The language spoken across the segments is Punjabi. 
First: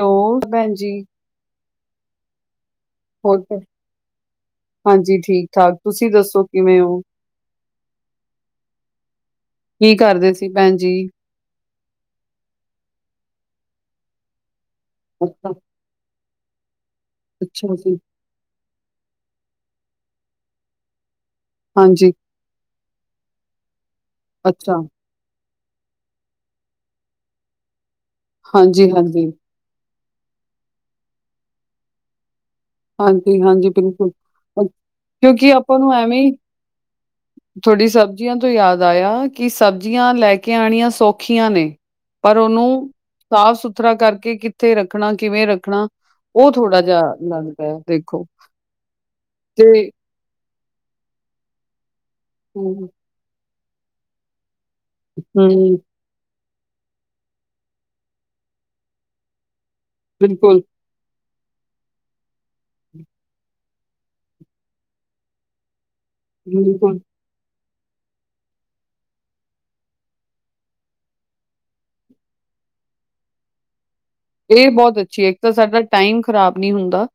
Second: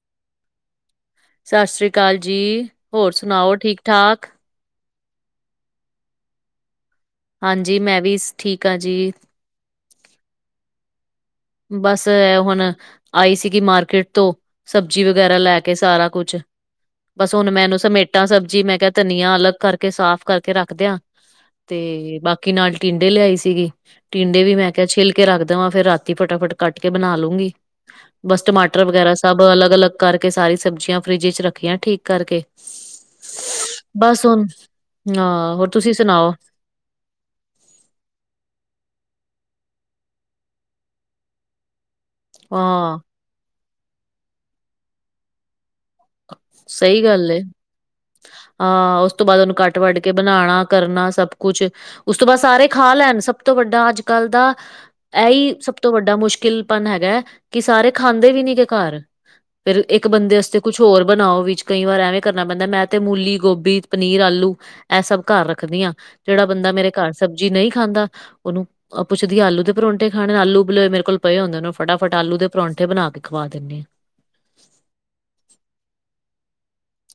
ਹੈਲੋ, ਭੈਣ ਜੀ। ਸਤਿ ਸ੍ਰੀ ਅਕਾਲ ਜੀ, ਹੋਰ ਸੁਣਾਓ ਠੀਕ ਠਾਕ? ਹਾਂਜੀ, ਠੀਕ- ਠਾਕ, ਤੁਸੀਂ ਦੱਸੋ ਕਿਵੇਂ ਹੋ? ਹਾਂਜੀ ਮੈਂ ਵੀ ਠੀਕ ਹਾਂ, ਜੀ, ਕੀ ਕਰਦੇ ਸੀ, ਭੈਣ ਜੀ, ਬਸ ਹੁਣ ਆਈ ਸੀਗੀ ਮਾਰਕੀਟ ਤੋਂ ਸਬਜ਼ੀ ਵਗੈਰਾ ਅੱਛਾ ਲੈ ਕੇ ਸਾਰਾ ਕੁਛ, ਬਸ ਹੁਣ ਮੈਂ ਅੱਛਾ ਇਹਨੂੰ ਜੀ ਸਮੇਟ ਸਮੇਟਾ ਸਬਜ਼ੀ ਮੈਂ ਕਿਹਾ ਧਨੀਆ ਅਲੱਗ ਕਰਕੇ ਸਾਫ਼ ਕਰਕੇ ਰੱਖਦਿਆਂ। ਹਾਂਜੀ ਤੇ ਬਾਕੀ ਨਾਲ ਟਿੰਡੇ ਲਿਆਈ ਸੀਗੀ, ਟੀਂਡੇ ਵੀ ਮੈਂ ਅੱਛਾ ਕਿਹਾ ਛਿੱਲ ਕੇ ਰੱਖ ਦੇਵਾਂ ਫੇਰ ਰਾ ਫਟਾਫਟ ਕੱਟ ਕੇ ਬਣਾ ਲੂੰਗੀ, ਬਸ ਟਮਾਟਰ ਹਾਂਜੀ ਵਗੈਰਾ ਹਾਂਜੀ ਸਭ ਅਲੱਗ- ਅਲੱਗ ਕਰਕੇ ਸਾਰੀ ਸਬਜ਼ੀਆਂ, ਫਰਿੱਜ ਚ ਰੱਖੀਆਂ ਠੀਕ ਕਰਕੇ, ਹਾਂਜੀ-ਹਾਂਜੀ, ਬਿਲਕੁਲ, ਬਸ ਹੁਣ ਕਿਉਂਕਿ ਹਾਂ ਹੋਰ ਆਪਾਂ ਤੁਸੀਂ ਨੂੰ ਐਵੇਂ ਹੀ ਸੁਣਾਓ ਤੁਹਾਡੀ ਸਬਜ਼ੀਆਂ ਤੋਂ ਯਾਦ ਆਇਆ ਕਿ, ਸਬਜ਼ੀਆਂ ਲੈ ਕੇ ਆਉਣੀਆਂ ਸੌਖੀਆਂ ਨੇ, ਪਰ ਉਹਨੂੰ, ਹਾਂ ਸਾਫ਼ ਸੁਥਰਾ ਕਰਕੇ ਕਿੱਥੇ ਰੱਖਣਾ ਕਿਵੇਂ ਰੱਖਣਾ। ਉਹ ਥੋੜਾ ਜਿਹਾ ਸਹੀ ਗੱਲ ਏ ਲੱਗਦਾ ਹੈ, ਦੇਖੋ, ਹਾਂ ਉਸ ਤੋਂ ਬਾਅਦ ਉਹਨੂੰ, ਕੱਟ ਤੇ -ਵੱਢ ਕੇ ਬਣਾਣਾ ਕਰਨਾ ਸਭ ਕੁਛ ਉਸ ਤੋਂ ਬਾਅਦ ਸਾਰੇ ਹਮ ਖਾ ਲੈਣ, ਸਭ ਤੋਂ ਵੱਡਾ ਅੱਜ-ਕੱਲ ਦਾ ਐ ਹੀ ਸਭ ਹਮ, ਤੋਂ ਵੱਡਾ, ਮੁਸ਼ਕਿਲਪਨ ਹੈਗਾ ਕਿ ਸਾਰੇ ਖਾਂਦੇ ਵੀ ਨੀ, ਗ ਘਰ ਫਿਰ ਇੱਕ ਬੰਦੇ ਵਸਤੇ ਬਿਲਕੁਲ ਕੁਛ ਹੋਰ ਬਣਾਓ, ਵਿੱਚ ਕਈ ਵਾਰ ਐਵੇਂ ਕਰਨਾ ਪੈਂਦਾ, ਮੈਂ ਤੇ ਮੂਲੀ, ਗੋਭੀ ਪਨੀਰ ਆਲੂ ਇਹ ਸਭ ਘਰ ਰਖਦੀ ਹਾਂ, ਜਿਹੜਾ ਬੰਦਾ ਮੇਰੇ ਬਿਲਕੁਲ ਘਰ ਸਬਜ਼ੀ ਨਹੀ ਖਾਂਦਾ, ਉਹਨੂੰ ਓ ਪੁਛਦੀ ਆਲੂ ਦੇ ਪਰੋਂਠੇ ਖਾਣੇਣ, ਆਲੂ ਉਬਲੇ ਓਏ ਮੇਰੇ ਕੋਲ ਪਏ ਹੁੰਦੇਣ, ਫਟਾਫਟ ਆਲੂ ਦੇ ਪਰੋਂਠੇ ਬਣਾ ਕੇ ਖਵਾ ਦੇਨੇ ਆ। ਇਹ ਬਹੁਤ ਅੱਛੀ ਐ, ਇਕ ਤਾਂ ਸਾਡਾ ਟਾਈਮ ਖਰਾਬ ਨੀ ਹੁਂਦਾ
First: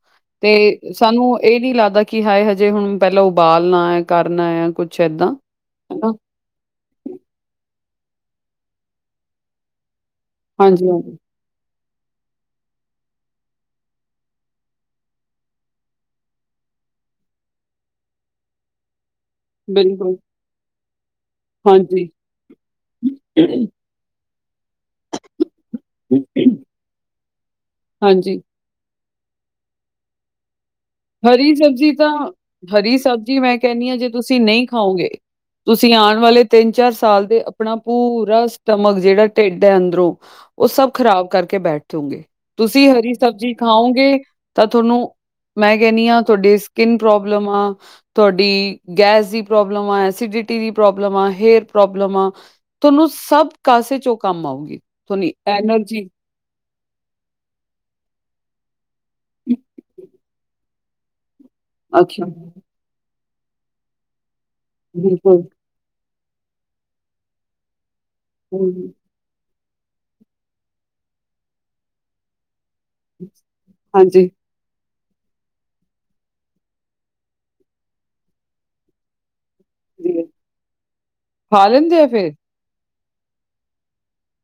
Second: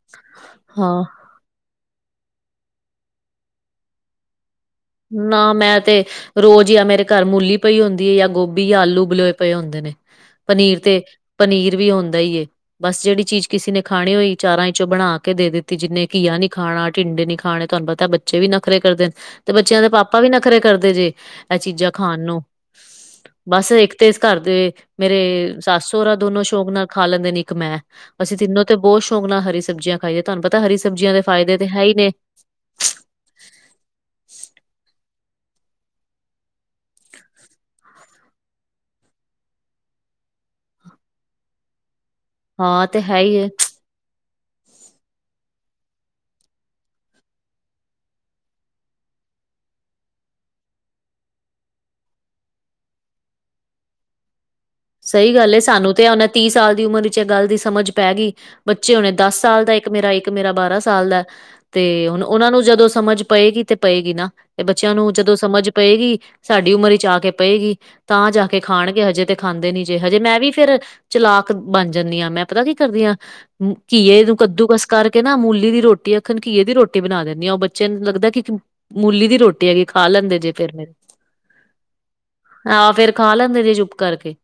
ਤੇ ਹਾਂ ਸਾਨੂੰ ਇਹ ਨੀ ਲਗਦਾ ਕਿ ਹਾਏ ਹਜੇ ਹੁਣ ਪਹਿਲਾਂ ਉਬਾਲਣਾ ਐ, ਕਰਨਾ ਐ ਕੁਛ ਏਦਾਂ ਨਾ ਮੈਂ ਤੇ ਹਨਾ ਰੋਜ਼ ਜਾਂ ਮੇਰੇ ਘਰ ਮੂਲੀ ਪਈ ਹੁਦੀ ਹੈ, ਜਾਂ ਗੋਭੀ ਜਾਂ ਆਲੂ ਉਬਲੇ ਪਏ ਹੁੰਦੇ ਨੇ, ਪਨੀਰ ਹਾਂਜੀ ਤੇ ਹਾਂਜੀ ਪਨੀਰ ਵੀ, ਹੁੰਦਾ ਈ ਏ ਬਸ ਜਿਹੜੀ ਚੀਜ਼ ਕਿਸੇ ਨੇ ਖਾਣੀ ਹੋਈ ਚਾਰਾਂ ਚੋਂ ਬਣਾ ਕੇ ਦੇ ਦਿੱਤੀ, ਜਿੰਨੇ ਘੀਆ ਨੀ ਖਾਣਾ, ਟਿੰਡੇ ਖਾਣੇ ਤੁਹਾਨੂੰ ਪਤਾ ਤਾਂ, ਬੱਚੇ ਵੀ ਨਖਰੇ ਕਰਦੇ ਨੇ ਤੇ ਬੱਚਿਆਂ ਦੇ ਬਿਲਕੁਲ ਪਾਪਾ ਵੀ ਨਖਰੇ ਕਰਦੇ ਜੇ? ਇਹ ਚੀਜਾ ਹਾਂਜੀ ਖਾਣ ਨੂੰ, ਬਸ ਇਕ ਤੇ ਇਸ ਘਰ ਦੇ ਮੇਰੇ ਸੱਸ -ਸਹੁਰਾ ਦੋਨੋਂ ਸ਼ੌਂਕ ਨਾਲ ਖਾ ਲੈਦੇ ਨੇ, ਇਕ ਮੈ ਹਾਂਜੀ ਅਸੀ ਤਿੰਨੋ ਤੇ ਬਹੁਤ ਸ਼ੌਂਕ ਨਾਲ ਹਰੀ ਸਬਜ਼ੀਆਂ ਖਾਈਏ, ਤੁਹਾਨੂੰ ਪਤਾ ਹਰੀ ਸਬਜ਼ੀਆਂ ਦੇ ਹਰੀ ਫਾਇਦੇ ਤੇ ਹੈ। ਸਬਜ਼ੀ ਹੀ ਤਾਂ ਨੇ ਹਰੀ ਸਬਜ਼ੀ ਮੈ ਕਹਿਦੀ ਹਾਂ, ਜੇ ਤੁਸੀ ਨਹੀ ਖਾਓਗੇ ਤੁਸੀਂ ਆਉਣ ਵਾਲੇ ਤਿੰਨ- ਚਾਰ ਸਾਲ, ਦੇ ਆਪਣਾ ਪੂਰਾ ਸਟਮਕ ਜਿਹੜਾ ਢਿੱਡ ਹੈ, ਅੰਦਰੋ ਉਹ ਸਭ ਖ਼ਰਾਬ ਕਰਕੇ ਬੈਠੋਗੇ ਤੁਸੀ ਹਾਂ ਤੇ ਹਰੀ ਹੈ ਹੀ ਏ। ਸਬਜ਼ੀ, ਖਾਓਗੇ ਤਾਂ ਤੁਹਾਨੂੰ ਮੈ ਕੈਨੀ ਆ ਤੁਆਡੀ ਸਕਿੰਨ ਪ੍ਰੋਬਲਮ ਆ ਤੁਆਡੀ ਗੈਸ ਦੀ ਪ੍ਰੋਬਲਮ ਆ, ਐਸੀਡਿਟੀ ਦੀ ਪ੍ਰੋਬਲਮ ਆ, ਹੇਅਰ ਪ੍ਰੋਬਲਮ ਆ ਤੁਆਨੂੰ ਸਭ ਕਾਸੇ ਚੋ ਕਮ ਆਊਗੀ ਤੁਹਾਡੀ ਸਈ ਗਲ ਏ ਸਾਨੂੰ ਤੇ ਐਨਰਜੀ ਇਹ ਹੁਨ ਤੀਹ ਸਾਲ ਦੀ ਉਮਰ ਵਿਚ ਇਹ ਗਲ ਦੀ ਸਮਝ ਪੈ ਗਈ ਬੱਚੇ ਹੋਣੇ ਦਸ ਸਾਲ ਦਾ ਇਕ ਮੇਰਾ ਇਕ ਇਕ ਮੇਰਾ ਬਾਰਾਂ ਸਾਲ ਦਾ ਤੇ ਹੁਣ ਅੱਛਾ ਉਹਨਾਂ ਨੂੰ ਜਦੋ ਸਮਝ ਪਏਗੀ ਤੇ ਪਏਗੀ ਨਾ ਤੇ ਬੱਚਿਆਂ ਨੂੰ ਜਦੋ ਬਿਲਕੁਲ ਸਮਝ ਪਏਗੀ ਸਾਡੀ ਉਮਰ ਇਚ ਆ ਕੇ ਪਏਗੀ ਤਾਂ ਜਾ ਕੇ ਖਾਣਗੇ ਹਜੇ ਤੇ ਖਾਂਦੇ ਨੀ ਜੇ ਹਜੇ ਮੈਂ ਵੀ ਫੇਰ ਚਲਾਕ ਬਣ ਜਾਨੀ ਆ ਮੈ ਪਤਾ ਕੀ ਕਰਦੀਆਂ, ਘੀਏ ਹਾਂਜੀ ਨੂੰ ਕਦੂ ਕਸ ਕਰਕੇ ਨਾ ਮੂਲੀ ਦੀ ਰੋਟੀ ਅਖਣ ਘੀਏ ਦੀ ਰੋਟੀ ਬਣਾ ਦੇਣੀ ਆ ਉਹ ਬੱਚਿਆਂ ਨੂੰ ਲਗਦਾ ਕਿ ਮੂਲੀ ਦੀ ਰੋ ਕੀ ਐਗੀ, ਖਾ ਲੈਂਦੇ ਜੇ ਫਿਰ ਮੇ, ਖਾ ਲੈਂਦੇ ਆ ਫਿਰ? ਆਹ ਫੇਰ ਖਾ ਲੈਂਦੇ ਜੇ ਚੁੱਪ ਕਰਕੇ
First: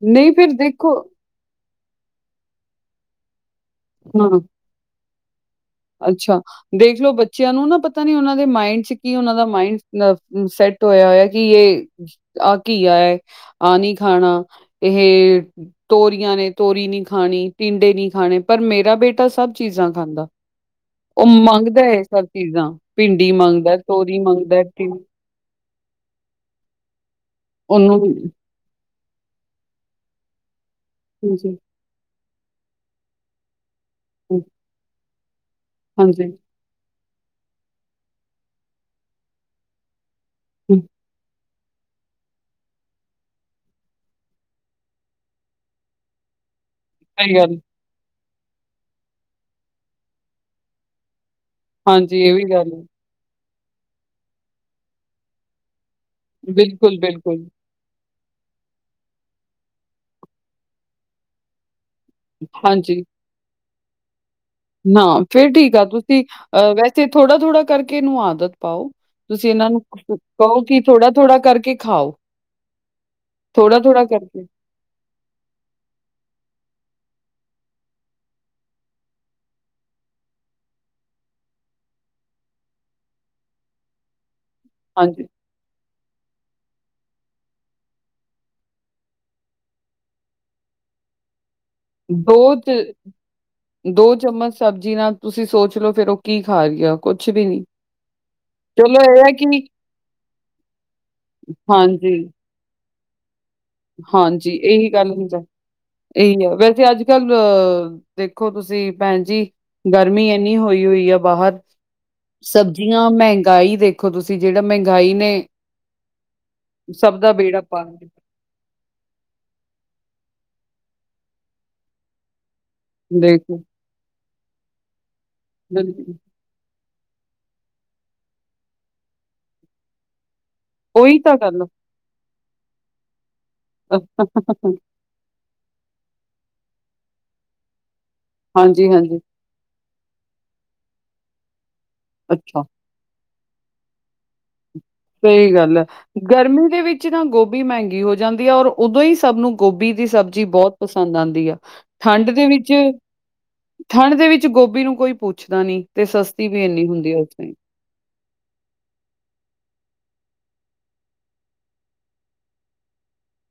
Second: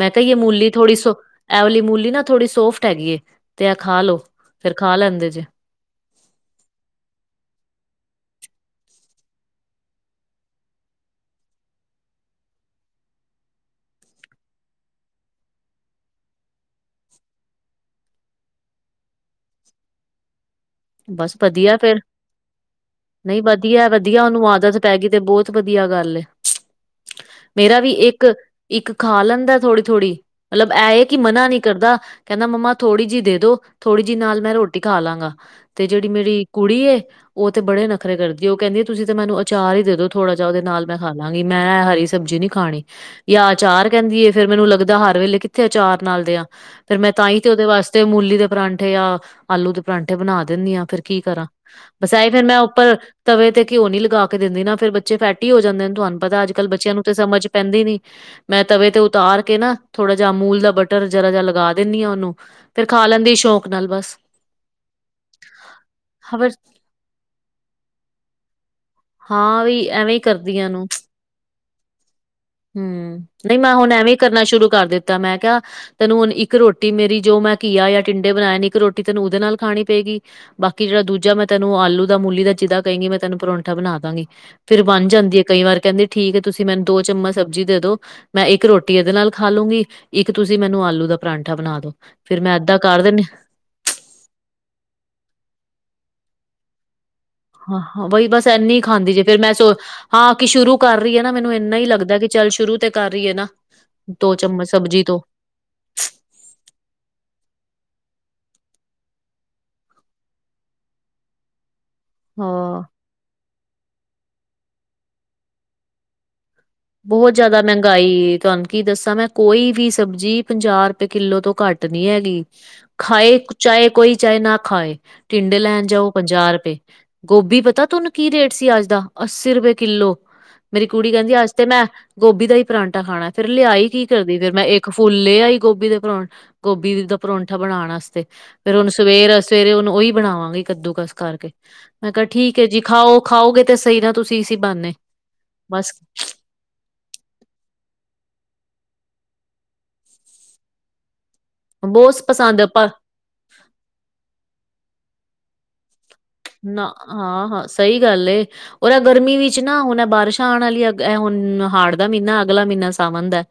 ਮੈ ਕਿਆ ਨਹੀਂ ਯੇ ਫਿਰ ਮੂਲੀ ਦੇਖੋ ਥੋੜੀ ਸੋ ਐਵਾਲੀ ਮੂਲੀ ਨਾ ਥੋੜੀ ਸੋਫਟ ਹੈਗੀ ਏ ਤੇ ਐ ਖਾ ਲੋ, ਹਾਂ, ਫੇਰ ਖਾ ਲੈਂਦੇ ਜੇ। ਅੱਛਾ, ਦੇਖਲੋ ਬੱਚਿਆਂ ਨੂੰ ਨਾ ਪਤਾ ਨੀ ਉਹਨਾਂ ਦੇ ਮਾਇਂਡ ਚ ਕੀ ਉਹਨਾਂ ਦਾ ਮਾਇਂਡ ਨਾ ਸੈਟ ਟੋਇਆ ਹੋਇਆ ਕਿ ਇਹ ਆਹ ਘੀਆ ਐ, ਆਹ ਨੀ ਖਾਣਾ ਇਹ ਤੋਰੀਆਂ ਨੇ, ਤੋਰੀ ਨੀ ਖਾਣੀ, ਟਿਂਡੇ ਨੀ ਖਾਣੇ ਪਰ ਮੇਰਾ ਬੇਟਾ ਸਬ ਚੀਜ਼ਾ ਖਾਂਦਾ। ਉਹ ਬਸ ਵਦੀਆ ਮੰਗਦਾ ਫੇਰ, ਹੈ ਸਭ ਚੀਜ਼ਾਂ, ਭਿੰਡੀ ਨਈ ਮੰਗਦਾ, ਹੈ, ਤੋਰੀ ਵਦੀਆ-ਵਦੀਆ ਉਹਨੂੰ ਮੰਗਦਾ, ਹੈ, ਆਦਤ ਟਿੰ ਪੈ ਗਈ ਤੇ ਬੌ ਤ ਵਦੀਆ ਗਲ ਏ, ਮੇਰਾ ਵੀ ਉਹਨੂੰ ਇਕ ਇਕ ਖਾ ਲੈਂਦਾ ਥੋੜੀ-ਥੋੜੀ ਮਤਲਬ ਇਹ ਐ ਕਿ ਮਨਾ ਹਾਂਜੀ, ਨਈ ਕਰਦਾ ਕਹਿਂਦਾ ਮੰਮਾ ਥੋੜੀ ਜੀ ਦੇ ਦੋ ਥੋੜੀ ਜੀ ਨਾਲ ਮੈ ਰੋਟੀ ਖਾ ਲਾਂਗਾ ਤੇ ਜੇੜੀ ਹਾਂਜੀ, ਮੇਰੀ ਕੁੜੀ ਏ ਉਹ ਤੇ ਬੜੇ ਨਖਰੇ ਕਰਦੀ ਉਹ ਕਹਿਂਦੀ ਏ ਤੁਸੀ ਤੇ ਮੈਨੂੰ ਅਚਾਰ ਈ ਦੇ ਦੋ ਥੋੜਾ ਜਾ ਉਹਦੇ ਨਾਲ ਮੈ ਖਾ ਲਾ ਗੀ। ਮੈ ਇਹ ਹਰੀ ਸਬਜ਼ੀ ਨੀ ਖਾਣੀ ਯਾ ਆਚਾਰ ਕਹਿਂਦੀ ਏ ਫੇਰ ਮੈਨੂੰ ਲੱਗਦਾ ਹਰ ਵੇਲੇ ਕਿੱਥੇ ਆਚਾਰ ਨਾਲ ਦੇਆ ਫਿਰ ਮੈਂ ਸਹੀ ਤਾਂਹੀ ਤੇ ਗੱਲ ਉਹਦੇ ਵਾਸਤੇ ਮੂਲੀ ਦੇ ਪਰਾਂਠੇ ਯਾ ਆਲੂ ਦੇ ਪਰਾਂਠੇ ਬਣਾ ਦੇਨੀ ਆ ਫੇਰ ਕੀ ਕਰਾ ਬਸ ਹਾਂਜੀ ਏਈ ਇਹ ਵੀ ਫੇਰ ਮੈਂ ਗੱਲ ਹੈ। ਉਪਰ ਤਵੇ ਤੇ ਘਿਓ ਨੀ ਲਗਾ ਕੇ ਦੇਂਦੀ ਨਾ ਫੇਰ ਬੱਚੇ ਫੈਟੀ ਹੋ ਜਾਂਦੇਨ ਤੁਆਨੂੰ ਪਤਾ ਅਜ ਕੱਲ ਬੱਚਿਆਂ ਬਿਲਕੁਲ, ਨੂੰ ਤਾਂ ਬਿਲਕੁਲ ਸਮਝ ਪੈਂਦੀ ਨੀ ਮੈਂ ਤਵੇ ਤੇ ਉਤਾਰ ਕੇ ਨਾ, ਥੋੜਾ ਜਾ ਅਮੂਲ ਦਾ ਬਟਰ ਜਰਾ ਜਾ ਲਗਾ ਦੇਨੀ ਆ ਉਹਨੂੰ ਫਿਰ ਖਾ ਲੈਂਦੀ ਸ਼ੋਕ ਨਾਲ ਬਸ ਨਾ ਫੇਰ ਠੀਕ ਆ ਤੁਸੀ, ਹਾਂ ਫਿਰ ਅਹ ਵੈਸੇ ਥੋੜਾ- ਥੋੜਾ ਕਰਕੇ ਇਹਨੂੰ ਆਦਤ ਪਾਓ ਤੁਸੀ ਹਾਂ ਇਹਨਾਂ ਨੂੰ ਵੀ ਐਵੇਂ ਈ ਕਰਦੀ ਕਹੋ ਆ ਕਿ ਇਹਨੂੰ। ਥੋੜਾ- ਥੋੜਾ ਕਰਕੇ ਖਾਓ ਹੂੰ, ਨਈ ਮੈ ਹੁਣ ਥੋੜਾ-ਥੋੜਾ ਐਂਵੇ ਕਰਨਾ ਕਰਕੇ ਸ਼ੁਰੂ ਕਰ ਦਿਤਾ ਮੈ ਕਿਆ ਤੈਨੂੰ ਹੁਣ ਇਕ ਰੋਟੀ ਮੇਰੀ ਜੋ ਮੈ ਘੀਆ ਯਾ ਟਿੰਡੇ ਬਣਾਏ ਨੇ ਇਕ ਰੋਟੀ ਤੈਨੂੰ ਉਹਦੇ ਨਾਲ ਖਾਣੀ ਪੇਗੀ ਬਾਕੀ ਜੇੜਾ ਦੂਜਾ ਮੈ ਤੈਨੂੰ ਆਲੂ ਦਾ, ਮੂਲੀ ਦਾ ਜਿਦਾ ਕਹੇਂਗੀ ਮੈ ਤੈਨੂੰ ਪਰੌਂਠਾ ਬਣਾ ਦਾਂਗੀ ਫੇਰ ਬਣ ਹਾਂਜੀ, ਜਾਂਦੀ ਏ ਕਈ ਵਾਰ ਕਹਿਂਦੀ ਠੀਕ ਐ, ਤੁਸੀ ਮੈਨੂ ਦੋ ਚਮਚ ਸਬਜ਼ੀ ਦੇ ਦੋ ਮੈਂ ਇਕ ਰੋਟੀ ਇਹਦੇ ਨਾਲ ਖਾ ਲੂਂਗੀ, ਇਕ ਤੁਸੀ ਮੈਨੂੰ ਆਲੂ ਦਾ ਪਰਾਂਠਾ ਬਣਾ ਦੋ ਫਿਰ ਮੈਂ ਬੌਤ ਏਦਾਂ ਕਰ ਦਿੰਨੀ ਦੋ ਚਮਚ ਸਬਜ਼ੀ ਨਾਲ ਤੁਸੀਂ ਸੋਚ ਲੋ ਫੇਰ ਉਹ ਕੀ ਖਾ ਰਹੀ ਆ। ਕੁਛ ਵੀ ਨੀ। ਹਾਂ ਹ, ਬੇਹੀ ਬਸ ਇੰਨੀ ਖਾਂਦੀ ਜੇ ਫੇਰ ਮੈਂ ਸ ਹਾਂ ਕਿ ਸ਼ੁਰੂ ਕਰ ਰਹੀਏ ਨਾ ਮੈਨੂੰ ਇੰਨਾ ਹੀ ਹਾਂਜੀ, ਲੱਗਦਾ ਕਿ ਚੱਲ ਸ਼ੁਰੂ ਤੇ ਕਰ ਰਹੀ ਹੈ ਨਾ। ਦੋ ਹਾਂਜੀ, ਚਮਚ ਇਹੀ ਸਬਜ਼ੀ ਗੱਲ ਤੋਂ ਹੁੰਦਾ। ਇਹੀ ਆ, ਵੈਸੇ ਅੱਜ ਕੱਲ ਅ ਦੇਖੋ ਤੁਸੀਂ ਭੈਣ ਜੀ ਗਰਮੀ ਇੰਨੀ ਹੋਈ ਹੁਈ ਐ ਬਾਹਰ ਹਾਂ। ਸਬਜ਼ੀਆਂ ਮਹਿੰਗਾਈ ਦੇਖੋ ਤੁਸੀਂ ਜੇੜਾ ਮਹਿੰਗਾਈ ਨੇ ਸਭ ਦਾ ਬਹੁਤ ਜੈਦਾ ਬੇੜਾ ਪਾਰ ਕੀਤਾ। ਮਹਿੰਗਾਈ ਐ, ਤੁਆਨੂੰ ਕੀ ਦੱਸਾਂ ਮੈਂ ਕੋਈ ਵੀ ਸਬਜ਼ੀ ਪੰਜਾਹ ਰੁਪਏ ਕਿੱਲੋ ਤੋਂ ਘੱਟ ਨੀ ਐਗੀ। ਖਾਏ ਦੇਖੋ, ਚਾਏ ਕੋਈ ਚਾਏ ਨਾ ਖਾਏ, ਟਿੰਡੇ ਲੈਣ ਬਿਲਕੁਲ। ਜਾਓ ਪੰਜਾਹ ਰੁਪਏ ਗੋਭੀ ਪਤਾ ਤੁਆਨੂੰ ਕੀ ਰੇਟ ਸੀ ਅੱਜ ਦਾ, ਅੱਸੀ ਰੁਪਏ ਕਿੱਲੋ। ਮੇਰੀ ਕੁੜੀ ਉਹੀ ਕਹਿੰਦੀ ਤਾਂ ਅੱਜ ਗੱਲ ਤੇ ਮੈਂ ਗੋਭੀ ਦਾ ਈ ਪਰਾਂਟਾ ਖਾਣਾ, ਫਿਰ ਲਿਆਈ ਕੀ ਕਰਦੀ ਫੇਰ ਮੈਂ ਇੱਕ ਫ ਫੁੱਲ ਲੇ ਆਈ ਗੋਭੀ ਦੇ ਪਰੋਂ, ਗੋਭੀ ਦਾ ਪਰੋਂਠਾ ਬਣਾਣ ਆਸਤੇ, ਫੇਰ ਹਾਂਜੀ, ਹੁਣ ਹਾਂਜੀ ਸਵੇਰ ਸਵੇਰੇ ਹੁਣ ਉਹੀ ਬਣਾਵਾਂਗੀ ਕੱਦੂ ਕਸ ਕਰਕੇ ਮੈਂ ਕਿਹਾ ਠੀਕ ਅੱਛਾ। ਐ ਜੀ। ਖਾਓ ਖਾਓਗੇ ਤੇ ਸਹੀ ਤੁਸੀਂ ਇਸੀ ਬਾਨੇ। ਸਹੀ ਗੱਲ ਐ। ਗਰਮੀ ਦੇ ਵਿੱਚ ਨਾ ਗੋਭੀ ਮਹਿੰਗੀ ਹੋ ਜਾਂਦੀ ਆ ਔਰ ਉਦੋਂ ਹੀ ਸਭ ਨੂੰ ਗੋਭੀ ਦੀ ਸਬਜ਼ੀ ਬਹੁਤ ਪਸੰਦ ਆਉਂਦੀ ਆ। ਬਹੁਤ ਠੰਡ ਦੇ ਪਸੰਦ ਵਿੱਚ, ਆ। ਠੰਡ ਦੇ ਵਿੱਚ ਗੋਭੀ ਨੂੰ ਕੋਈ ਪੁੱਛਦਾ ਨੀ ਤੇ ਸਸ ਵੀ ਨਾ ਇੰਨੀ ਹੁੰਦੀ ਉਸ ਹਾਂ ਟਾਈਮ। ਹਾਂ ਸਹੀ ਗੱਲ ਏ। ਉਦਾਂ ਗਰਮੀ ਵਿੱਚ ਨਾ ਹੁਣ ਬਾਰਿਸ਼ਾਂ ਆਉਣ ਵਾਲੀਆਂ ਅ ਹੁਣ ਹਾੜ ਦਾ ਮਹੀਨਾ ਅਗਲਾ ਮਹੀਨਾ ਸਾਵਨ ਦਾ ਹੈ।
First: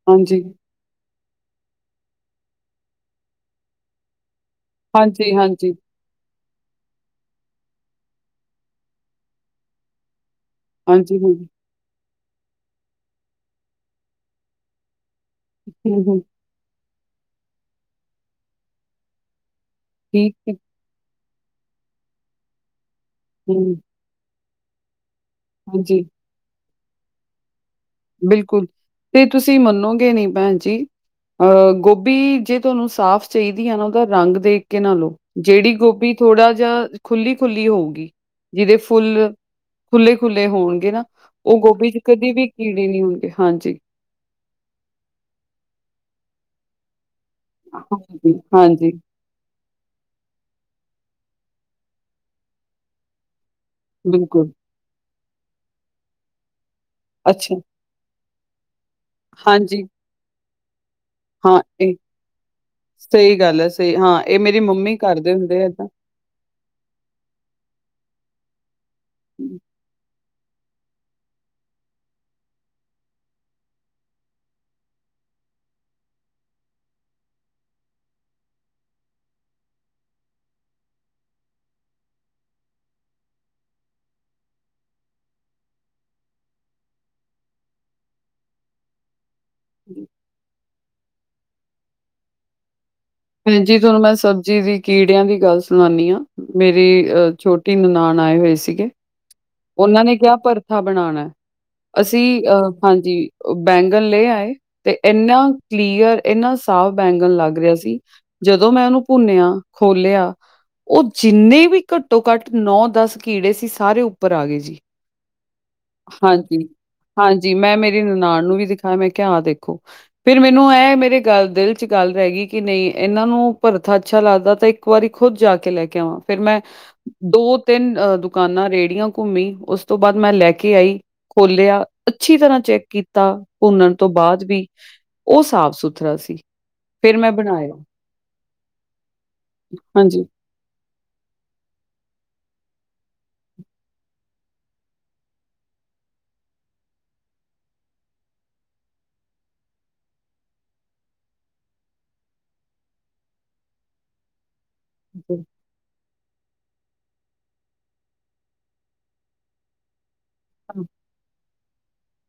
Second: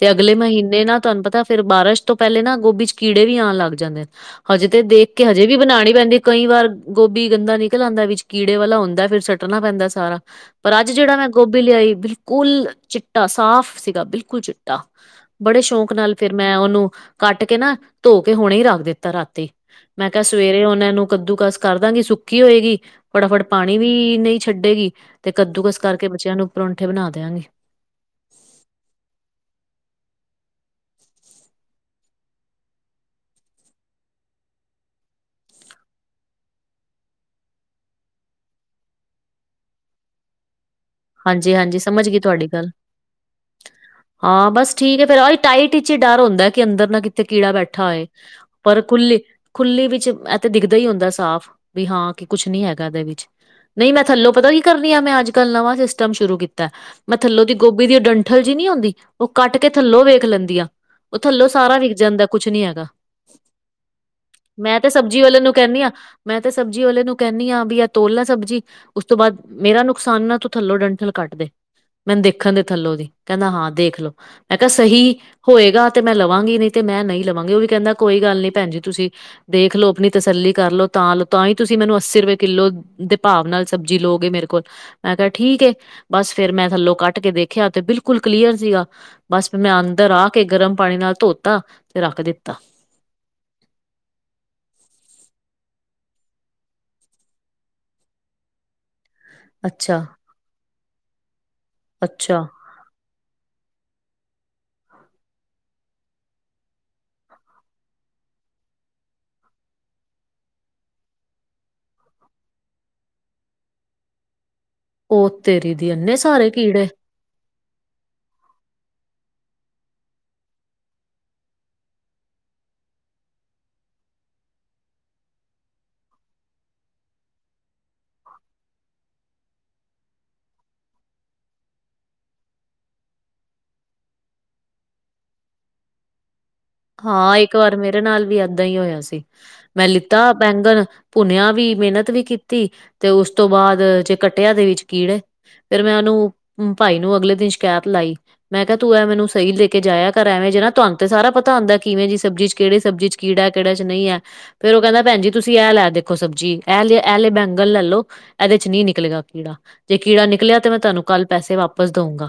ਤੇ ਅਗਲੇ ਹਾਂਜੀ, ਮਹੀਨੇਂ ਨਾ ਤੁਹਾਨੂੰ ਪਤਾ ਫੇਰ ਬਾਰਿਸ਼ ਤੋਂ ਪਹਿਲੇ ਨਾ ਗੋਭੀ ਚ ਕੀੜੇ ਵੀ ਆਉਣ ਲੱਗ ਜਾਂਦੇ ਨੇ। ਹਜੇ ਤੇ ਦੇਖ ਕੇ ਹਾਂਜੀ, ਹਜੇ ਵੀ ਹਾਂਜੀ, ਬਣਾਣੀ ਪੈਂਦੀ ਕਈ ਵਾਰ ਗੋਭੀ ਗੰਦਾ ਨਿਕਲ ਆਉਂਦਾ ਵਿੱਚ ਕੀੜੇ ਵਾਲਾ ਹੁੰਦਾ ਫੇਰ ਸੱਟਣਾ ਪੈਂਦਾ ਸਾਰਾ। ਪਰ ਅੱਜ ਜਿਹੜਾ ਹਾਂਜੀ, ਮੈਂ ਹਾਂਜੀ। ਗੋਭੀ ਲਿਆਈ ਬਿਲਕੁਲ ਚਿੱਟਾ ਸਾਫ਼ ਸੀਗਾ ਬਿਲਕੁਲ ਚਿੱਟਾ। ਬੜੇ ਸ਼ੌਕ ਹੂੰ, ਨਾਲ ਹੂੰ ਫਿਰ ਮੈਂ ਉਹਨੂੰ ਕੱਟ ਕੇ ਨਾ ਧੋ ਕੇ, ਹੁਣੇ ਹੀ ਰੱਖ ਦਿੱਤਾ ਰਾਤੀ। ਮੈਂ ਕਿਹਾ ਠੀਕ ਐ। ਸਵੇਰੇ ਉਹਨਾਂ ਨੂੰ ਕੱਦੂ ਕਸ ਕਰ ਦਾਂਗੀ ਸੁੱਕੀ ਹੋਏਗੀ, ਫੱਟਾਫਟ ਹੂੰ, ਪਾਣੀ ਵੀ ਨਈ ਛੱਡੇਗੀ ਤੇ ਕੱਦੂਕਸ ਹਾਂਜੀ ਕਰਕੇ ਬੱਚਿਆਂ ਨੂੰ ਪਰੌਂਠੇ ਬਣਾ ਦਿਆਂਗੀ। ਬਿਲਕੁਲ ਤੇ ਤੁਸੀਂ ਮੰਨੋਗੇ ਨਹੀਂ ਭੈਣ ਜੀ ਆਹ ਗੋਭੀ ਜੇ ਤੁਹਾਨੂੰ ਸਾਫ਼ ਚਾਹੀਦੀ ਐ ਨਾ ਉਹਦਾ ਰੰਗ ਦੇਖ ਕੇ ਨਾ ਲਉ। ਜਿਹੜੀ ਗੋਭੀ ਥੋੜਾ ਜਾ ਖੁੱਲੀ-ਖੁੱਲੀ ਹੋਊਗੀ ਜਿਹਦੇ ਫੁੱਲ ਖੁੱਲੇ-ਖੁੱਲੇ ਹੋਣਗੇ ਨਾ, ਹਾਂਜੀ ਉਹ ਹਾਂਜੀ ਗੋਭੀ ਚ ਸਮਝ ਗਈ ਕਦੇ ਵੀ ਤੁਹਾਡੀ ਗੱਲ ਕੀੜੇ ਨਹੀਂ ਹੋਣਗੇ, ਹਾਂਜੀ। ਹਾਂ, ਬਸ ਠੀਕ ਹੈ ਫੇਰ ਉਹੀ ਇਹ ਟਾਈਟ ਚ ਹੀ ਡਰ ਹੁੰਦਾ ਕਿ ਅੰਦਰ ਨਾ ਕਿ ਤੇ ਕੀੜਾ ਬੈਠਾ ਹੋਏ ਹਾਂਜੀ, ਪਰ ਹਾਂਜੀ ਖੁੱਲੀ ਖੁੱਲ੍ਹੀ ਵਿੱਚ ਇਥੇ ਦਿਖਦਾ ਹੀ ਹੁੰਦਾ ਸਾਫ਼, ਵੀ ਹਾਂ ਕੀ ਕੁਛ ਨੀ ਹੈਗਾ ਇਹਦੇ ਵਿੱਚ। ਨਹੀਂ ਮੈਂ ਥੱਲੋਂ ਪਤਾ ਬਿਲਕੁਲ ਕੀ ਕਰਨੀ ਆ ਮੈਂ ਅੱਜ ਕੱਲ੍ਹ ਨਵਾਂ ਸਿਸਟਮ ਸ਼ੁਰੂ ਕੀਤਾ, ਮੈਂ ਥੱਲੋਂ ਦੀ ਅੱਛਾ ਗੋਭ ਭੀ ਦੀ ਉਹ ਡੰਠਲ ਨੀ ਹੁੰਦੀ ਉਹ ਕੱਟ ਕੇ ਹਾਂਜੀ ਥੱਲੋਂ ਵੇਖ ਲੈਂਦੀ ਆ। ਉਹ ਥੱਲੋਂ ਹਾਂ ਸਾਰਾ ਵਿਖ ਇਹ ਜਾਂਦਾ ਕੁਛ ਨੀ ਹੈਗਾ। ਸਹੀ ਗੱਲ ਐ ਸਹੀ ਹਾਂ ਇਹ ਮੇਰੀ ਮੈਂ ਤੇ ਮੰਮੀ ਸਬਜ਼ੀ ਕਰਦੇ ਵਾਲੇ ਨੂੰ ਹੁੰਦੇ ਐ ਕਹਿੰਦੀ ਇਦਾਂ। ਹਾਂ ਮੈਂ ਤੇ ਸਬਜ਼ੀ ਵਾਲੇ ਨੂੰ ਕਹਿੰਦੀ ਆ ਵੀ ਆ ਤੋਲ ਲੈ ਸਬਜ਼ੀ ਉਸ ਤੋਂ ਬਾਅਦ ਮੇਰਾ ਨੁਕਸਾਨ ਨਾ ਤੂੰ ਥੱਲੋਂ ਡੰਠਲ ਕੱਟ ਦੇ ਮੈਨੂੰ ਦੇਖਣ ਦੇ ਥੱਲੋਂ ਦੀ ਕਹਿੰਦਾ ਹਾਂ ਦੇਖ ਲੋ, ਮੈਂ ਕਿਹਾ ਸਹੀ ਹੋਏਗਾ ਤੇ ਮੈਂ ਲਵਾਂਗੀ ਨਹੀਂ ਤੇ ਮੈਂ ਨ ਈ ਲਵਾਂਗੀ, ਉਹ ਵੀ ਕਹਿੰਦਾ ਕੋਈ ਗੱਲ ਨੀ ਭੈਣ ਜੀ ਤੁਸੀਂ ਦੇਖ ਲੋ ਆਪਣੀ ਤਸੱਲੀ ਕਰ ਲਓ, ਤਾਂ ਲ ਤਾਂ ਹੀ ਤੁਸੀਂ ਮੈਨੂੰ ਅੱਸੀ ਰੁਪਏ ਕਿੱਲੋ ਦੇ ਭਾਵ ਨਾਲ ਸਬਜ਼ੀ ਲੋ ਗਏ ਮੇਰੇ ਕੋਲ ਮੈਂ ਕਿਹਾ ਠੀਕ ਏ, ਬਸ ਫੇਰ ਮੈਂ ਥੱਲੋਂ ਕੱਟ ਕੇ ਵੇਖਿਆਂ ਤੇ ਬਿਲਕੁਲ ਕਲੀਅਰ ਸੀਗਾ। ਬਸ ਫ ਮੈਂ ਅੰਦਰ ਆ ਕੇ ਗਰਮ ਪਾਣੀ ਨਾਲ ਧੋਤਾ ਤੇ ਰੱਖ ਦਿੱਤਾ। ਹਾਂਜੀ ਤੁਹਾਨੂੰ ਮੈਂ ਸਬਜ਼ੀ ਦੀ ਕੀੜਿਆਂ ਦੀ ਗੱਲ ਸੁਨਾਨੀ ਹਾਂ। ਮੇਰੀ ਅਹ ਛੋਟੀ ਨਨਾਣ ਆਏ ਹੋਏ ਸੀਗੇ ਓਨਾਂ ਅੱਛਾ ਨੇ ਕਿਆ ਪਰਥਾ ਬਣਾਣਾ ਅੱਛਾ ਅਸੀਂ ਅਹ ਹਾਂਜੀ ਬੈਂਗਨ ਲੇ ਆਏ ਤੇ ਇੰਨਾ ਕਲੀਅਰ ਇੰਨਾ ਸਾਫ਼ ਬੈਂਗਣ ਲੱਗ ਰਿਹਾ ਸੀ। ਜਦੋਂ ਮੈਂ ਓਨੂੰ ਭੁੰਨਿਆ, ਖੋਲਿਆ ਓ ਜਿੰਨੇ ਵੀ ਘੱਟੋ ਘੱਟ ਨੌ ਦਸ ਕੀੜੇ ਸੀ ਸਾਰੇ ਉੱਪਰ ਆ ਗਏ ਜੀ। ਉਹ ਤੇਰੀ ਦੀ ਇੰਨੇ ਸਾਰੇ ਹਾਂਜੀ, ਕੀੜੇ। ਹਾਂਜੀ ਮੈਂ ਮੇਰੀ ਨਨਾਨ ਨੂੰ ਵੀ ਦਿਖਾਏ ਮੈਂ ਕਿਹਾ ਹ ਦੇਖੋ। ਫਿਰ ਮੈਨੂੰ ਇਹ ਮੇਰੇ ਗੱਲ ਦਿਲ ਚ ਗੱਲ ਰਹਿ ਗਈ, ਕਿ ਨਹੀਂ ਇਹਨਾਂ ਨੂੰ ਭਰਥਾ ਅੱਛਾ ਲੱਗਦਾ ਤਾਂ ਇੱਕ ਇੱਕ ਵਾਰੀ ਖੁੱਦ ਜਾ ਕੇ ਲੈ ਕੇ ਆਵਾਂ ਫੇਰ ਮੈਂ ਦੋ, ਤਿੰਨ ਅਹ ਦੁਕਾਨਾਂ ਰੇਹੜੀਆਂ ਘੁੰਮੀ ਉਸ ਤੋਂ ਬਾਅਦ ਮੈਂ ਲੈ ਕੇ ਆਈ। ਖੋਲਿਆ ਅੱਛੀ ਤਰ੍ਹਾਂ ਚੈੱਕ ਕੀਤਾ ਭੁੰਨਣ ਤੋਂ ਬਾਅਦ ਵੀ। ਉਹ ਸਾਫ ਸੁਥਰਾ ਸੀ। ਫਿਰ ਮੈਂ ਹਾਂ ਇੱਕ ਬਣਾਇਆ ਵਾਰ ਮੇਰੇ ਨਾਲ ਵੀ ਏਦਾਂ ਹੀ ਹੋਇਆ ਸੀ ਮੈਂ ਹਾਂਜੀ, ਲਿੱਤਾ ਬੈਂਗਣ ਭੁੰਨਿਆ ਵੀ ਮਿਹਨਤ ਵੀ ਕੀਤੀ ਤੇ ਉਸ ਤੋਂ ਬਾਅਦ ਜੇ ਕੱਟਿਆ ਦੇ ਵਿੱਚ ਕੀੜੇ। ਫੇਰ ਮੈਂ ਉਹਨੂੰ ਭਾਈ ਨੂੰ ਅਗਲੇ ਦਿਨ ਸ਼ਿਕਾਇਤ ਲਾਈ। ਮੈਂ ਕਿਆ ਤੂੰ ਐ ਮੈਨੂੰ ਸਈ ਲੈ ਕੇ ਜਾਇਆ ਘਰ ਐਵੇਂ ਜ ਤੁਆਨੁ ਤੇ ਸਾਰਾ ਪਤਾ ਪਤਾ ਹੁੰਂਦਾ ਕਿਵੇਂ ਜੀ ਸਬਜ਼ੀ ਚ ਕਿਹੜੇ ਸਬਜੀ ਚ ਕੀੜਾ, ਕਿਹੜੇ ਚ ਨਈ ਐ ਫੇਰ ਓ ਕਹਿੰਦਾ ਭੈਣ ਜੀ ਹਾਂ, ਤੁਸੀਂ ਲੈ ਦੇ ਦੇਖੋ ਸਬਜ਼ੀ ਐਹ ਲੇ, ਐਹ ਲੇ ਬੈਂਗਨ ਲੈ ਲੋ ਇਹਦੇ ਚ ਨੀ ਨਿਕਲੇਗਾ ਕੀੜਾ। ਜੇ ਕੀੜਾ ਨਿਕਲਿਆ ਤੇ ਮੈਂ ਤੁਹਾਨੂੰ ਕੱਲ ਪੈਸੇ ਵਾਪਸ ਦਊਂਗਾ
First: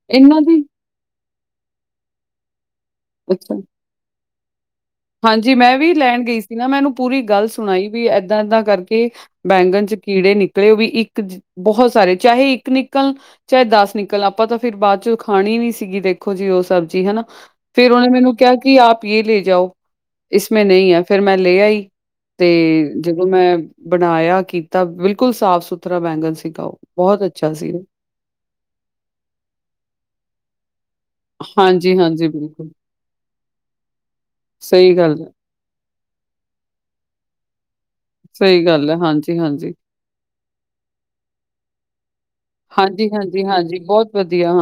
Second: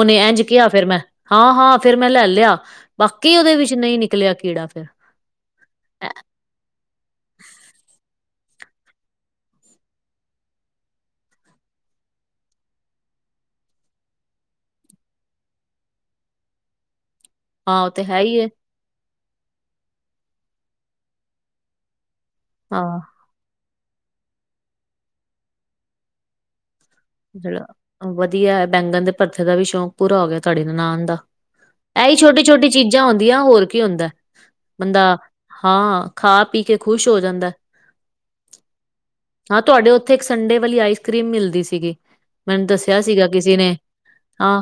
ਉਨੇ ਇਂਝ ਇਹਨਾਂ ਦੀ ਕਿਹਾ ਫੇਰ ਮੈ ਹਾਂ, ਹਾਂ ਫ਼ੇਰ ਮੈਂ ਲੈ ਲਿਆ ਬਾਕੀ ਉਦੇ ਅੱਛਾ। ਵਿੱਚ ਨਈ ਨਿਕਲਿਆ ਕੀੜਾ ਫੇਰ ਹਾਂਜੀ, ਮੈਂ ਵੀ ਲੈਣ ਗਈ ਸੀ। ਨਾ ਮੈ ਐਨੂੰ ਪੂਰੀ ਗੱਲ ਸੁਣਾਈ ਵੀ ਏਦਾਂ ਏਦਾਂ ਕਰਕੇ ਬੈਂਗਣ ਚ ਕੀੜੇ ਨਿਕਲੇ ਵੀ ਇੱਕ ਬਹੁਤ ਸਾਰੇ ਚਾਹੇ ਇੱਕ ਨਿਕਲ ਚਾਹੇ ਦਸ ਨਿਕਲ ਆਪਾਂ ਤਾਂ ਫਿਰ ਬਾਦ ਚ ਖਾਣੀ ਨੀ ਸੀਗੀ ਦੇਖੋ ਜੀ ਉਹ ਸਬਜ਼ੀ ਹਨਾ ਹਾਂ ਉਹ ਫੇਰ ਤੇ ਓਨੇ ਹੈ ਮੈਨੂੰ ਹੀ ਹੈ। ਕਿਆ ਕਿ ਆਪ ਯੇ ਲੇ ਜਾਓ ਇਸਮੇ ਨਈ ਆ ਫੇਰ ਮੈਂ ਲੇ ਆਈ ਹਾਂ ਤੇ ਮੈਂ ਬਣਾਇਆ ਕੀਤਾ ਬਿਲਕੁਲ ਸਾਫ ਸੁਥਰਾ ਬੈਂਗਨ ਸੀਗਾ ਓ। ਜਿਹੜਾ ਵਧੀਆ ਐ ਬੈਂਗਣ ਦੇ ਪਰਥੇ ਦਾ ਵੀ ਸ਼ੌਕ ਪੂਰਾ ਹੋ ਗਿਆ ਤਾਡੀ ਨਾਲ ਨਨਾਣ ਦਾ ਹਾਂਜੀ, ਐਈ ਹਾਂਜੀ, ਛੋਟੀ ਛੋਟੀ ਬਿਲਕੁਲ। ਚੀਜ਼ਾਂ ਹੁੰਦੀਆਂ ਹੋਰ ਕੀ ਹੁੰਦਾ ਸਹੀ ਬੰਦਾ ਗੱਲ ਹੈ, ਹਾਂ ਖਾ ਪੀ ਕੇ ਖੁਸ਼ ਹੋ ਜਾਂਦਾ। ਸਹੀ ਗੱਲ ਹੈ। ਹਾਂਜੀ, ਹਾਂ ਹਾਂਜੀ। ਤੁਆਡੇ ਉੱਥੇ ਇੱਕ ਸੰਡੇ ਵਾਲੀ ਆਈਸ ਕਰ੍ਰੀਮ ਮਿਲਦੀ ਸੀਗੀ ਮੈਨੂੰ ਦੱਸਿਆ ਹਾਂਜੀ, ਸੀਗਾ ਹਾਂਜੀ, ਕਿਸੇ ਨੇ ਹਾਂਜੀ, ਬਹੁਤ ਵਧੀਆ, ਹਾਂ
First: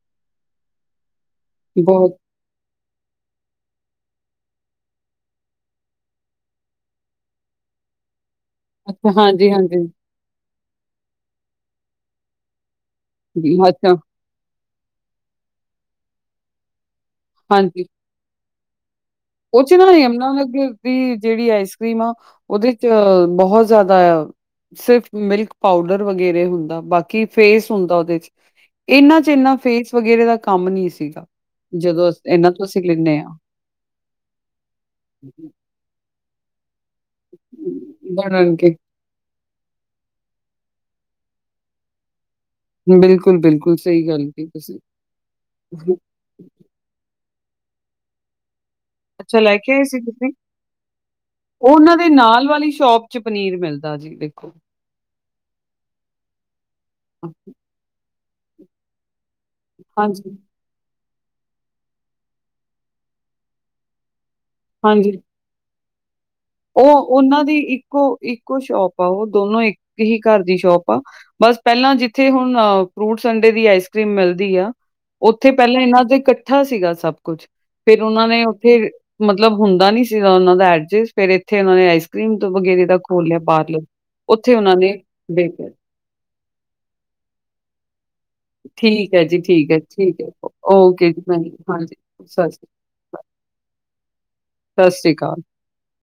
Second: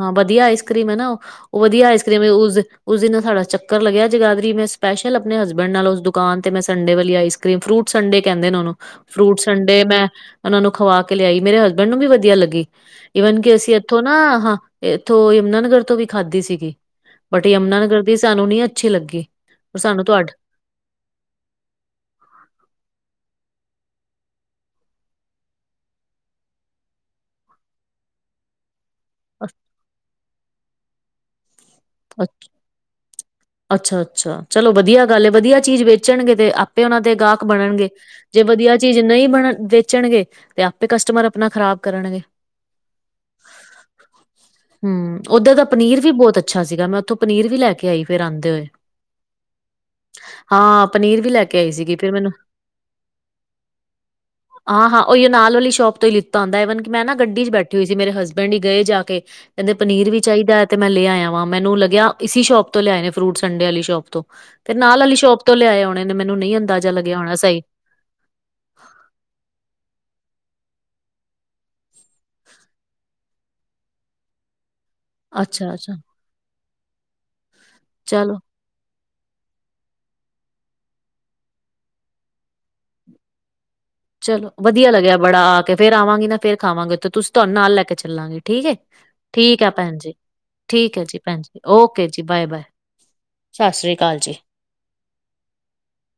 ਹਾਂ ਵਧੀਆ ਆਈਸ ਕਰ੍ਰੀਮ ਐ ਨਾ ਓ ਵਧੀਆ ਆਈਸ ਬਹੁਤ ਕਰ੍ਰੀਮ ਉਸ ਉਸ ਦਿਨ ਸਾਡਾ ਚੱਕਰ ਲਗਿਆ ਜਗਾਦਰੀ ਮੈਂ ਸਪੈਸ਼ਲ ਆਪਣੇ ਹਸਬੈਂਡ ਨਾਲ ਉਸ ਦੁਕਾਨ ਤੇ ਮੈਂ ਸੰਡੇ ਵਾਲੀ ਆਈਸ ਫਰੂਟਸ ਸੰਡੇ ਕਹਿੰਦੇ ਨੇ ਓਨੂੰ। ਅੱਛਾ, ਫਰੂਟ ਹਾਂਜੀ-ਹਾਂਜੀ, ਸੰਡੇ ਮੈਂ ਓਨਾਂ ਨੂੰ ਖਵਾ ਕੇ ਲਿਆਈ ਮੇਰੇ ਹਸਬੈਂਡ ਨੂੰ ਵੀ ਵਧੀਆ ਲੱਗੀ। ਈਵਨ ਕਿ ਅਸੀਂ ਅੱਛਾ, ਇੱਥੋਂ ਨਾ ਹਾਂ ਇੱਥੋਂ ਯਮਨਾ ਨਗਰ ਤੋਂ ਵੀ ਖਾਧੀ ਸੀਗੀ ਬਟ ਯਮਨਾ ਨਗਰ ਵੀ ਸਾਨੂੰ ਨੀ ਅੱਛੀ ਲੱਗੀ। ਓਚੇ ਪਰ ਨਾਲੋ ਸਾਨੂੰ ਯਮਨਾ ਨਗਰ ਦੀ ਜੇੜੀ ਆਈਸ ਕਰ੍ਰੀਮ ਆ ਓਦੇ ਚ ਬਹੁਤ ਜ਼ਿਆਦਾ ਸਿਰਫ ਮਿਲਕ ਪਾਊਡਰ ਵਗੈਰੇ ਹੁੰਦਾ ਬਾਕੀ ਫੇਸ ਹੁੰਦਾ ਓਦੇ ਚ ਇਨਾਂ ਚ ਇਨਾ ਤੁਹਾਡ ਫੇਸ ਵਗੈਰੇ ਦਾ ਕੰਮ ਨੀ ਸੀਗਾ ਜਦੋਂ ਅ ਇਨਾਂ ਤੋਂ ਅਸੀਂ ਲੈਂਣੇ ਆ ਅੱਛਾ, ਅੱਛਾ ਚਲੋ ਵਧੀਆ ਗੱਲ ਵਧੀਆ ਚੀਜ਼ ਵੇਚਣਗੇ ਤੇ ਆਪੇ ਉਹਨਾਂ ਦੇ ਗਾਹਕ ਬਣਨਗੇ ਜੇ ਬਣਨ ਕੇ, ਵਧੀਆ ਚੀਜ਼ ਜੇ ਨਹੀਂ ਬਣ ਵੇਚਣਗੇ ਤੇ ਆਪੇ ਕਸਟਮਰ ਆਪਣਾ ਖ਼ਰਾਬ ਕਰਨਗੇ ਬਿਲਕੁਲ ਬਿਲਕੁਲ ਸਈ ਗੱਲ ਕਈ ਤੁਸੀਂ ਛਾ ਸੀਗਾ ਮੈਂ ਉੱਥੋਂ ਪਨੀਰ ਵੀ ਲੈ ਕੇ ਆਈ ਫਿਰ ਆਂਦੇ ਹੋਏ। ਅੱਛਾ ਲੈ ਕੇ ਆਏ ਸੀ ਤੁਸੀਂ? ਹਾਂ, ਪਨੀਰ ਵੀ ਲੈ ਕੇ ਅ ਓ ਓਨਾਂ ਦੇ ਨਾਲ ਵਾਲੀ ਸ਼ੋਪ ਚ ਪਨੀਰ ਮਿਲਦਾ ਜੀ ਦੇਖੋ। ਹਾਂ-ਹਾਂ ਉਹਹੀ ਨਾਲ ਵਾਲੀ ਸ਼ੋਪ ਤੋਂ ਹੀ ਲਿੱਤਾ ਹੁੰਦਾ ਇਵਨ ਕਿ ਮੈਂ ਨਾ ਗੱਡੀ ਚ ਬੈਠ ਬੀਜੀ ਮੇਰੇ ਹਸਬੈਂਡ ਹੀ ਗਏ ਜਾ ਕੇ ਕਹਿੰਦੇ ਪਨੀਰ ਵੀ ਹਾਂਜੀ, ਚਾਹੀਦਾ ਹੈ ਤੇ ਮੈਂ ਲੇ‌ ਆਯਾ। ਮੈਨੂੰ ਲੱਗਿਆ ਇਸੀ ਸ਼ੋਪ ਤੋਂ ਲਿਆਏ ਨੇ ਫਰੂਟ ਸੰਡੇ ਆਲੀ ਸ਼ੋਪ ਤੋਂ ਤੇ ਨਾਲ ਹਾਂਜੀ। ਆਲੀ ਸ਼ੋਪ ਤੋਂ ਲਿਆਏ ਹੋਨੇ। ਮੈਨੂੰ ਨਹੀਂ ਅੰਦਾਜ਼ਾ ਉਹ ਲੱਗਿਆ ਹੋਣਾ ਉਹਨਾਂ ਦੀ ਸਹੀ। ਇੱਕੋ ਇੱਕੋ ਸ਼ੋਪ ਆ ਓ ਦੋਨੋ ਇੱਕ ਹੀ ਘਰ ਦੀ ਸ਼ੋਪ ਆ। ਬਸ ਪਹਿਲਾਂ ਜਿੱਥੇ ਹੁਣ ਫਰੂਟ ਸੰਡੇ ਦੀ ਆਈਸ ਕਰੀਮ ਮਿਲਦੀ ਆ। ਉੱਥੇ ਪਹਿਲਾਂ ਅੱਛਾ-ਅੱਛਾ ਇਹਨਾਂ ਦਾ ਕੱਠਾ ਸੀਗਾ ਸਭ ਕੁੱਛ ਫੇਰ ਉਹਨਾਂ ਚਲੋ ਨੇ ਫੇਰ ਮਤਲਬ ਹੁੰਦਾ ਨੀ ਸੀਗਾ ਉਨਾਂ ਦਾ ਐਡਜਸਟ। ਫੇਰ ਇੱਥੇ ਇਨਾਂ ਨੇ ਆਈਸਕ੍ਰੀਮ ਤੋਂ ਵਗੈਰੇ ਦਾ ਖੋਲ੍ਹਿਆ ਪਾਰਲੇਰ। ਚਲੋ ਵਧੀਆ ਲੱਗਿਆ ਬੜਾ ਆ ਕੇ ਫ਼ੇਰ ਆਵਾਂਗੀ ਨਾ ਫੇਰ ਖਾਵਾਂਗੇ ਓਥੇ ਤੁਸੀਂ ਤੁਹਾਨੂੰ ਨਾਲ ਲੈ ਕੇ ਚੱਲਾਂਗੇ। ਠੀਕ ਐ ਜੀ ਠੀਕ ਆ ਐ ਭੈਣ ਜੀ ਠੀਕ ਐ ਠੀਕ ਹੈ ਓਕੇ ਜੀ ਭੈਣ ਹਾਂਜੀ ਹਾਂਜੀ ਸਤਿ ਸ਼੍ਰੀ ਅਕਾਲ। [inaudible] ਸਸ਼੍ਰੀ ਅਕਾਲ ਜੀ। ਸਸ਼੍ਰੀ ਅਕਾਲ।